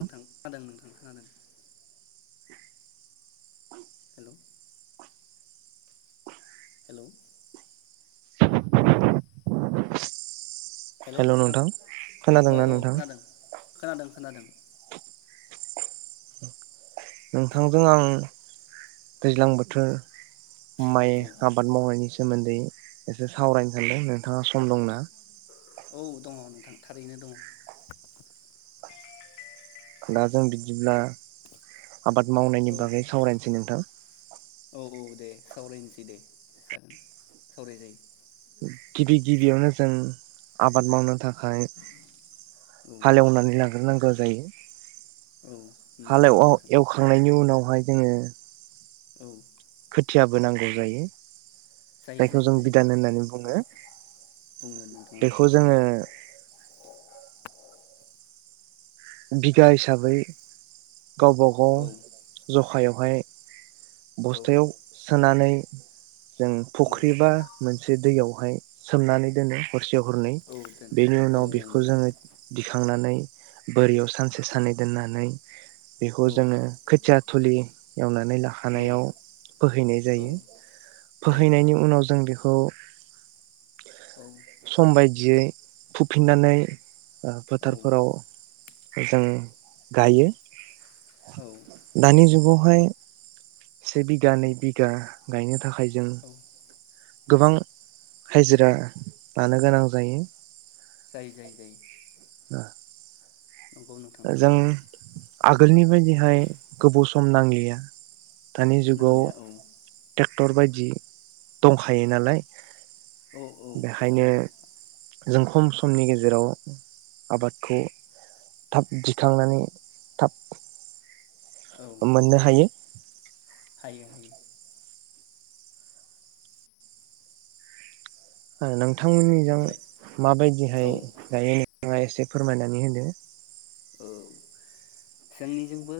नोंथां नोंथां खोनादों। [inaudible] [inaudible] [inaudible] हेल' नोंथां औ खोनादोंना औ नोंथां। खोनादों खोनादों खोनादों। नोंथांजों आं दैज्लां बोथोर। माय औ आबाद मावनायनि सोमोन्दै। एसे सावरायनो औ सानदों नोंथाङा सम दंना। औ दङ नोंथां थारैनो दं। दाजों बिदिब्ला। आबाद औ मावनायनि बागै सावरायनोसै नोंथां। औ औ दे सावरायनोसै दे जागोन सावराय जायो। गिबि गिबियावनो जों आबाद मावनो थाखाय माय औ हालेवनानै ला हारनांगौ जायो। औ उम जायो हालेवआव नोंथां अ एवखांनायनि उनाव। बेवहाय जोङो। औ [inaudible] खुथियाबो नांगौ जायो। जायो जायखौ जायो जों जायो बिधान होननानै बुङो बुङो नोंथां औ बेखौ जोङो बिगा हिसाबै गावबा गाव औ ज हायावहाय औ बस्थायाव सोनानै जों फुख्रिबा मोनसे दैयाव बेहाय सोमनानै दोनो हरसेयाव हरनै औ दोनो बेनि औ उनाव बेखौ नोंथां जोङो दिखांनानै बोरियाव सानसे सानै दोननानै बेखौ औ जोङो खोथिया थुलि एवनानै औ थानायाव फोहैनाय औ जायो जायो जायो फोहैनायनि उनाव जों बेखौ औ समबाय दियै फुफिन्नानै औ फोथारफोराव जों गायो। औ दानि जुगाव हाय से बिघा नै बिघा गायनो थाखा आइ जों औ गोबां हाजिरा लानो गोनां जायो। जायो जायो जायो दा औ नोथां नंगौ आगोलनि बायदिहाय गोबाव सम नांलिया दानि जुगाव नांलाया टक औ टेक्टर बायदि दंखायो नालाय। औ औ दङ बेखायनो जों खम समनि गेजेराव आबादखौ थाब दिखांनानै थाब मोननो हायो। हायो हायो नों नोंथमोननिजों ओमफ्राय माबायदिहाय औ गायो थाङा एसे फोरमायनानै होदो। औ जोंनिजोंबो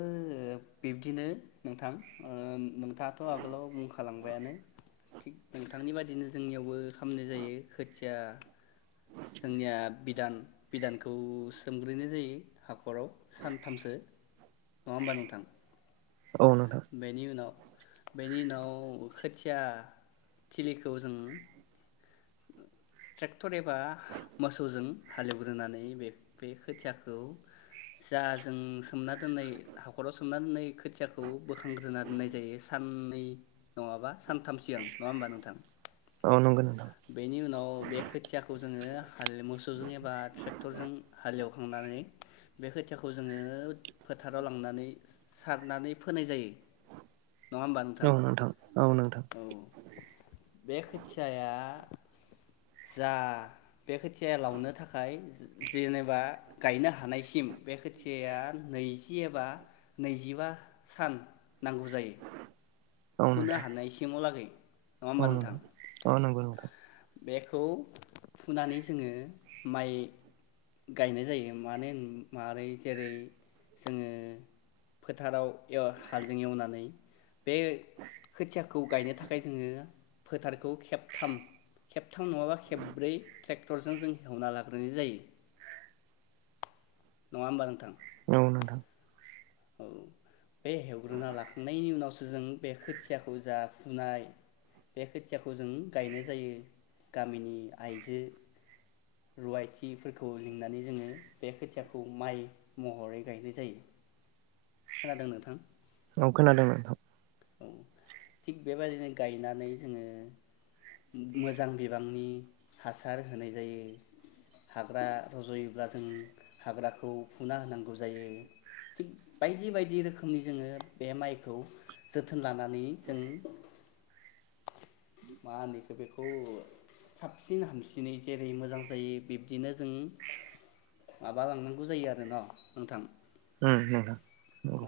बिब्दिनो नोंथां ओ नों थाथ' आगोलाव बुं खाला बायानो थिग नोंथांनि बादिनो जोंनियावबो खालामनाय जायो खोथिया या जोंनिया बिदान बिदानखौ सोमग्रोननाय जायो हाख खराव सानथामसो। नङा होनबा नोंथां? औ नोंथां बेनि उनाव बेनि उनाव खोथिया थिलिखौ जों ट्रेक टर एबा मोसौजों हालेवग्रोनानै बे बे खोथियाखौ जा जों सोमना दोननाय हाख'राव सोमना दोननाय खोथियाखौ बोखां ग्रोना दोननाय जायो सान नै नङाबा सानथाम सिगां नङा होमबा नोंथां? औ नंगौ नोंथां। बेनि उनाव बे खोथियाखौ जोङो हाल मोसौजों एबा ट्रेक्टरजों हालेवखांनानै बे खोथियाखौ जोङो फोथाराव लांनानै सारनानै फोनाय जायो। नङा होमबा औ नोंथां औ नोंथां। औ बे खोथियाया जा बे खोथिया लावनो थाखाय जेनेबा गायनो हानायसिम बे खोथियाया नैजि एबा नैजिबा सान नांगौ जायो। औ फुनो नोंथां हानाय सिङाव लागै औ नोंथां औ नोंगौ नोंथां। बेखौ फुनानै जोङो माइ गायनाय जायो मानो होन मोरै जेरै जोङो फोथाराव एव हालजों एवनानै बे खोथियाखो खौ गायनो थाखाय जोङो फोथारखौ खेबथाम थाम नङाबा खेब्ब्रै ट्रेक्टरजों जों हेवना लाग्रोनाय जायो। नङा होनबा नोंथां? नंगौ नोंथां। औ। बे हेवग्रोना लाखांनायनि उनाव जों बे खोथियाखौ जा फुनाय बे खोथियाखौ जों गायनाय जायो गामिनि आइजो रुवाथिफोरखौ लिंनानै जोङो बे खोथियाखौ माइ महरै गायनाय जायो खोनादों नोंथां औ खोनादों नोंथां औ थिग बेबायदिनो गायनानै जोङो मोजां बिबांनि हासार होनाय जायो हाग्रा रजयोब्ला जों हाग्राखौ फुना होनांगौ जायो थिग बायदि बायदि रोखोमनि जोङो बे माइखौ जोथोन लानानै जों मा होनो बेखौ साबसिन हामसिनै जेरै मोजां जायो बिब्दिनो जों माबा लांनांगौ जायो आरो न नोंथां उम नोंग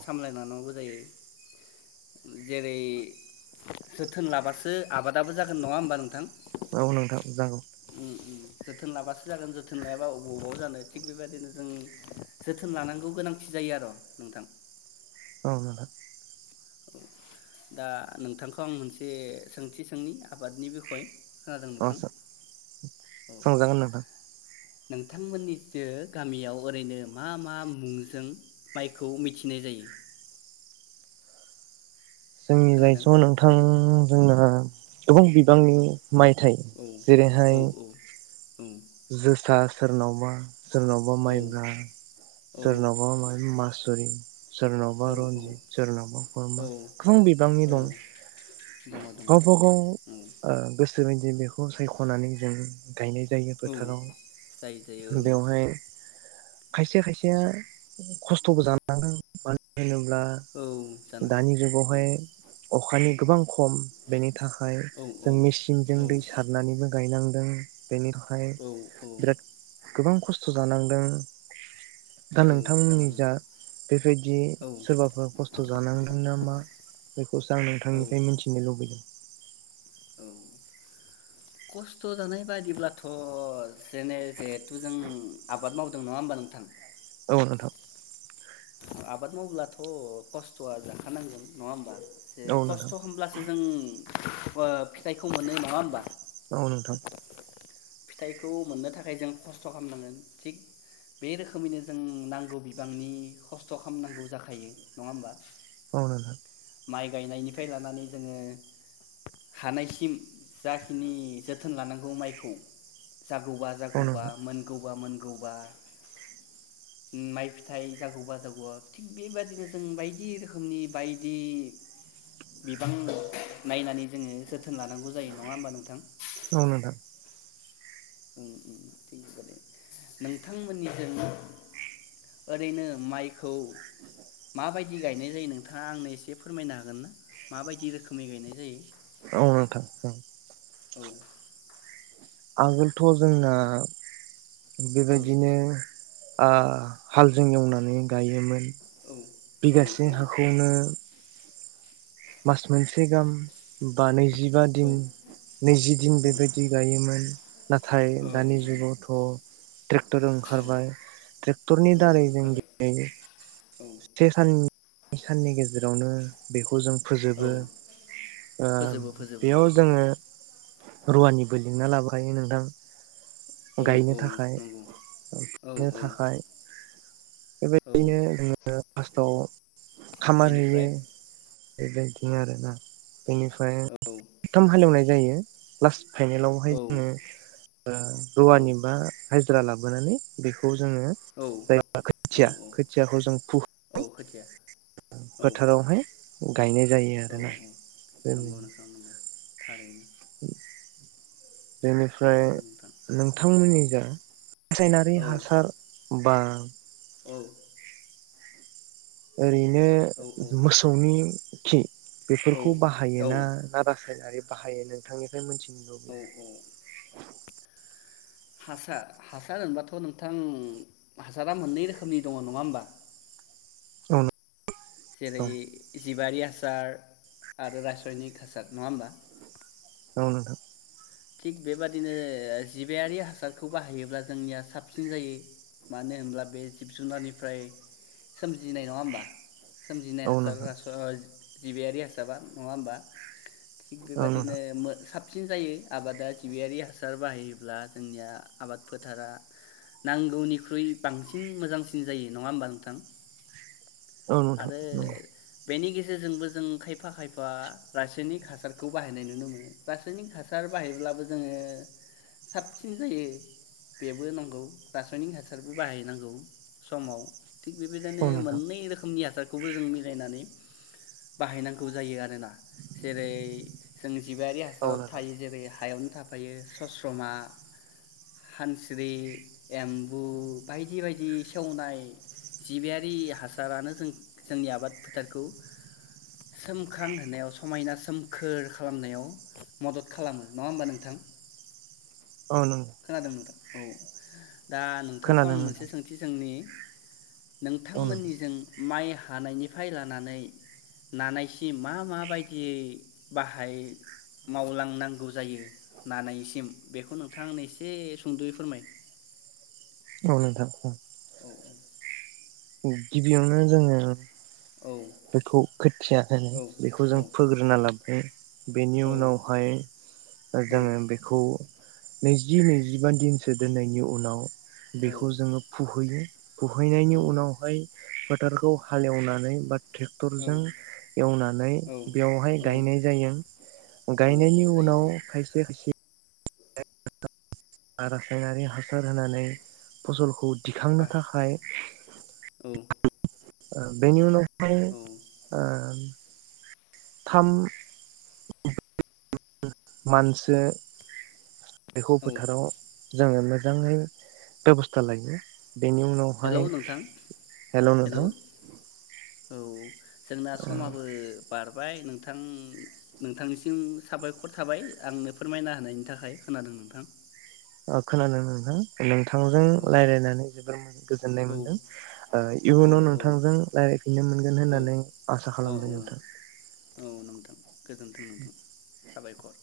सामलायलांनांगौ जायो जेरै जोथोन लाबासो आबादाबो जागोन नङा होमबा नोंथां औ नोंथां जागौ उम उम जोथोन लाबासो जागोन जोथोन लायाबा बबाव बबाव जानो थिग बेबायदिनो जों जोथोन लानांगौ गोनांथि जायो आरो नोंथां औ नोंथां औ दा नोंथांखौ आं मोनसे सोंथि सोंनि आबादनि बिखय खोनादों अ नोंथां स औ सोंजागोन नोंथां नोंथांमोननिसो गामियाव ओरैनो मा मा मुंजों माइखौ मिथिनाय जायो जोंनि जायथ खोनादों नोंथां जोंना गोबां बिबांनि मायथाइ औ औ जेरैहाय जोसा सोरनावबा सोरनावबा औ माइब्रा सोरनावबा माइ मासुरि सोरनावबा औ रनजित सोरनावबा औ खुरमा गोबां बिबांनि औ दं दङ दङ गावबा गाव औ ओ गोसो बेबायदि बेखौ सायखनानै जों गायनाय जायो औ जायो जायो फोथाराव ओं बेवहाय खायसे खायसेया खस्थबो जानांगदों मानो होनोब्ला औ दा दानि जुगाव जानांगोन औ हाय अखानि गोबां खम बेनि थाखाय औ जों मेचिनजों औ दै सारनानैबो गायनांगौ जों बेनिफ्राय औ औ बिराथ गोबां खस्थ जानांदों दा औ नोंथांमोननि सानाङो जा बेबायदि औ सोरबाफोर खस्थ जानांदों नामा खौसो आं नोंथांनिफ्राय मिथिनो लुबैयो औ। खस्थ जानाय बायदिब्लाथ जेने जिहेथु जों आबाद मावदों नङा होमबा नोंथां। औ नोंथां। आबाद मावब्लाथ खस्थआ जाखानांगोन नङा होमबा? एसे औ नोंथां खस्थ होमब्लासो जों ओ फिथाइखौ मोनो नङा होमबा? औ नोंथां फिथाइखौ मोननो थाखाय जों खस्थ खालामनांगोन थिग बे रोखोमैनो जों नांगौ बिबांनि खस्थ खालामनांगौ जाखायो नङा होमबा? औ नोंथां। माइ गायनायनिफ्राय लानानै जोङो हानायसिम जाखिनि जोथोन लानांगौ माइखौ जागौबा औ जागौबा नोंथां मोनगौबा मोनगौ गौबा माइ फिथाइ जागौबा जागौबा थिग बेबायदिनो जों बायदि रोखोमनि बायदि बिबां नायनानै जोङो जोथोन थोन लानांगौ जायो नङा होमबा नोंथां। औ नोंथां ओम ओम थिग बेबादिनो नोंथांमोननिजों ओरैनो माइखौ माबायदि गायनाय जायो नोंथाङा आंनो एसे फोरमायनो हागोन ना माबायदि रोखोमै गायनाय जायो। औ नोंथां ओं। औ। आगोलथ जोंना। औ बेबायदिनो। आ हालजों एवनानै गायोमोन। औ औ बिगासे हाखौनो। मास मोनसे गाहाम बा नैजिबा दिन औ नैजि दिन ओं बेबायदि गायोमोन नाथाय दानि ओं जुगावथ ट्रेक्टर औ ओंखारबाय ट्रेक्टरनि औ दारै जों ओंखारबाय दिनै औ से सान साननि गेजेरावनो बेखौ जों औ फोजोबो ओ फोजोबो फोजोबो बेयाव जोङो। रुवानिबो लिंना लाबोखायो नोंथां। औ औ गायनो थाखाय नंगौ औ [unintelligible] औ थाखाय। औ बेबायदिनो जोङो मास औ। खामार होयो। बेनिफ्राय बेबायदिनो आरोना। बेनिफ्राय औ औ [inaudible] थाम हाल एवनाय जायो लास फाइनेलावहाय औ जोङो ओ औ रुवानि बा हाजिरा ला बोनानै बेखौ। जोङो औ जाया खोथिया औ खोथियाखौ जों औ फुहोनानै खोथिया औ फोथारावहाय। गायनाय जायो आरोना औ बेबायदि। नंगौ नोंथां नंगौ थारैनो। [inaudible] बेनिफ्राय बिब्दिनो नोंथां औ नोंथांमोननि जों रासायनारि औ हासार बा औ। ओरै नो औ मोसौनि खि औ बेफोरखौ औ बाहायोना ना रासायनारि बाहायो नोंथांनिफ्राय मोनथि औ लुबोयो औ हासार हासार होनबाथ नोंथां हासारा मोननै रोखोमनि दङ नङा होमबा जेरै जिबारि हास सार आरो रासयनिक हासार नङा होमबा औ नोंथां थिग बेबादिनो जिबायारि हासारखौ बाहायोब्ला जोंनिया साबसिन जायो मानो होनब्ला बे जिब जुनारनिफ्राय सोमजिनाय नङा होमबा सोमजिनाय औ हासार नोंथां रासय जिबियारि हासारा नङा होमबा थिग औ बेबायदिनो नोंथां मो साब सिन जायो आबादा जिबियारि हासार बाहायोब्ला जोंनिया आबाद फोथारा नांगौनिख्रुइ बांसिन मोजांसिन जायो नङा होमबा नोंथां औ नोंथां आरो नोंगौ बेनि गेजेरजोंबो जों खायफा खायफा रासयनिक हासारखौ बाहायनाय नुनो मोनो रासयनिक हासार बाहायब्लाबो जोङो साबसिन जायो बेबो नंगौ रासयनिक हासारबो बाहायनांगौ समाव थिग औ बेबायदिनो नोंथां नंगौ मोन्नै रोखोम इ हासारखौबो जों मिलायनानै बाहायनांगौ जायो आरोना जेरै जों जिबियारि औ नोंथां औ हासाराव नोंथां थायो जेरै हायावनो थाफायो सस्रमा, हानस्रि, एम्बु बायदि बायदि सेवनाय जिबियारि हासारानो जों-जोंनि आबाद फोथारखौ सोमखां होनायाव समायना सोमखोर खालामनायाव मदद खालामो नङा होमबा नोंथां औ नों खोनादों नोंथां औ दा नोंथांखौ आं नोंथां मोनसे सोंथि सोंनि औ नोंथां नोंथांमोननिजों माइ हानायनिफ्राय लानानै नानायसिम मा माबायदियै बाहाय मावलांनांगौ जायो नानायसिम बेखौ नोंथां आंनो एसे सुंदयै फोरमाय औ नोंथां बुं औ गिबियावनो जोङो औ बेखौ खोथिया होनो औ बेखौ औ जों फोग्रोना लाबाय बेनि उनावहाय औ जोङो बेखौ नैजि नैजिबा दिनसो दोननायनि उनाव बेखौ जोङो फुहैयो। फुहैनायनि औ उनावहाय फोथ थारखौ हालेवनानै बाद टेक्टरजों एवनानै औ बेवहाय औ गायनाय जायो गायनायनि औ जायो उनाव जायो खायसे खायसे आरो रासायनारि हासार होनानै फसलखौ दिखांनो बा थाखाय औ [unintelligible] बेनि उनाव। हाय ओ। थाम। मानसो। बिखौ औ फोथाराव जोङो। मोजाङै बेबस्था लायो। बेनि उनावहाय हेलौ नोंथां हेल हेलौ नोंथां। औ। जोंना ओ समाबो बार बाय नोंथां नोंथांनिसिम साबायखर थाबाय आंनो फोरमायना होनायनि थाखाय खोनादों नोंथां। खोनादों नोंथां। नोंथांजों औ रायलायनानै जोबोर गोजोननाय औ मोनदों औ इयुनाव नोंथांजों रायजलायफिननो मोनगोन औ होननानै आसा औ खालामबाय नोंथां। औ नोंथां गोजोन्थों नोंथां साबायखर।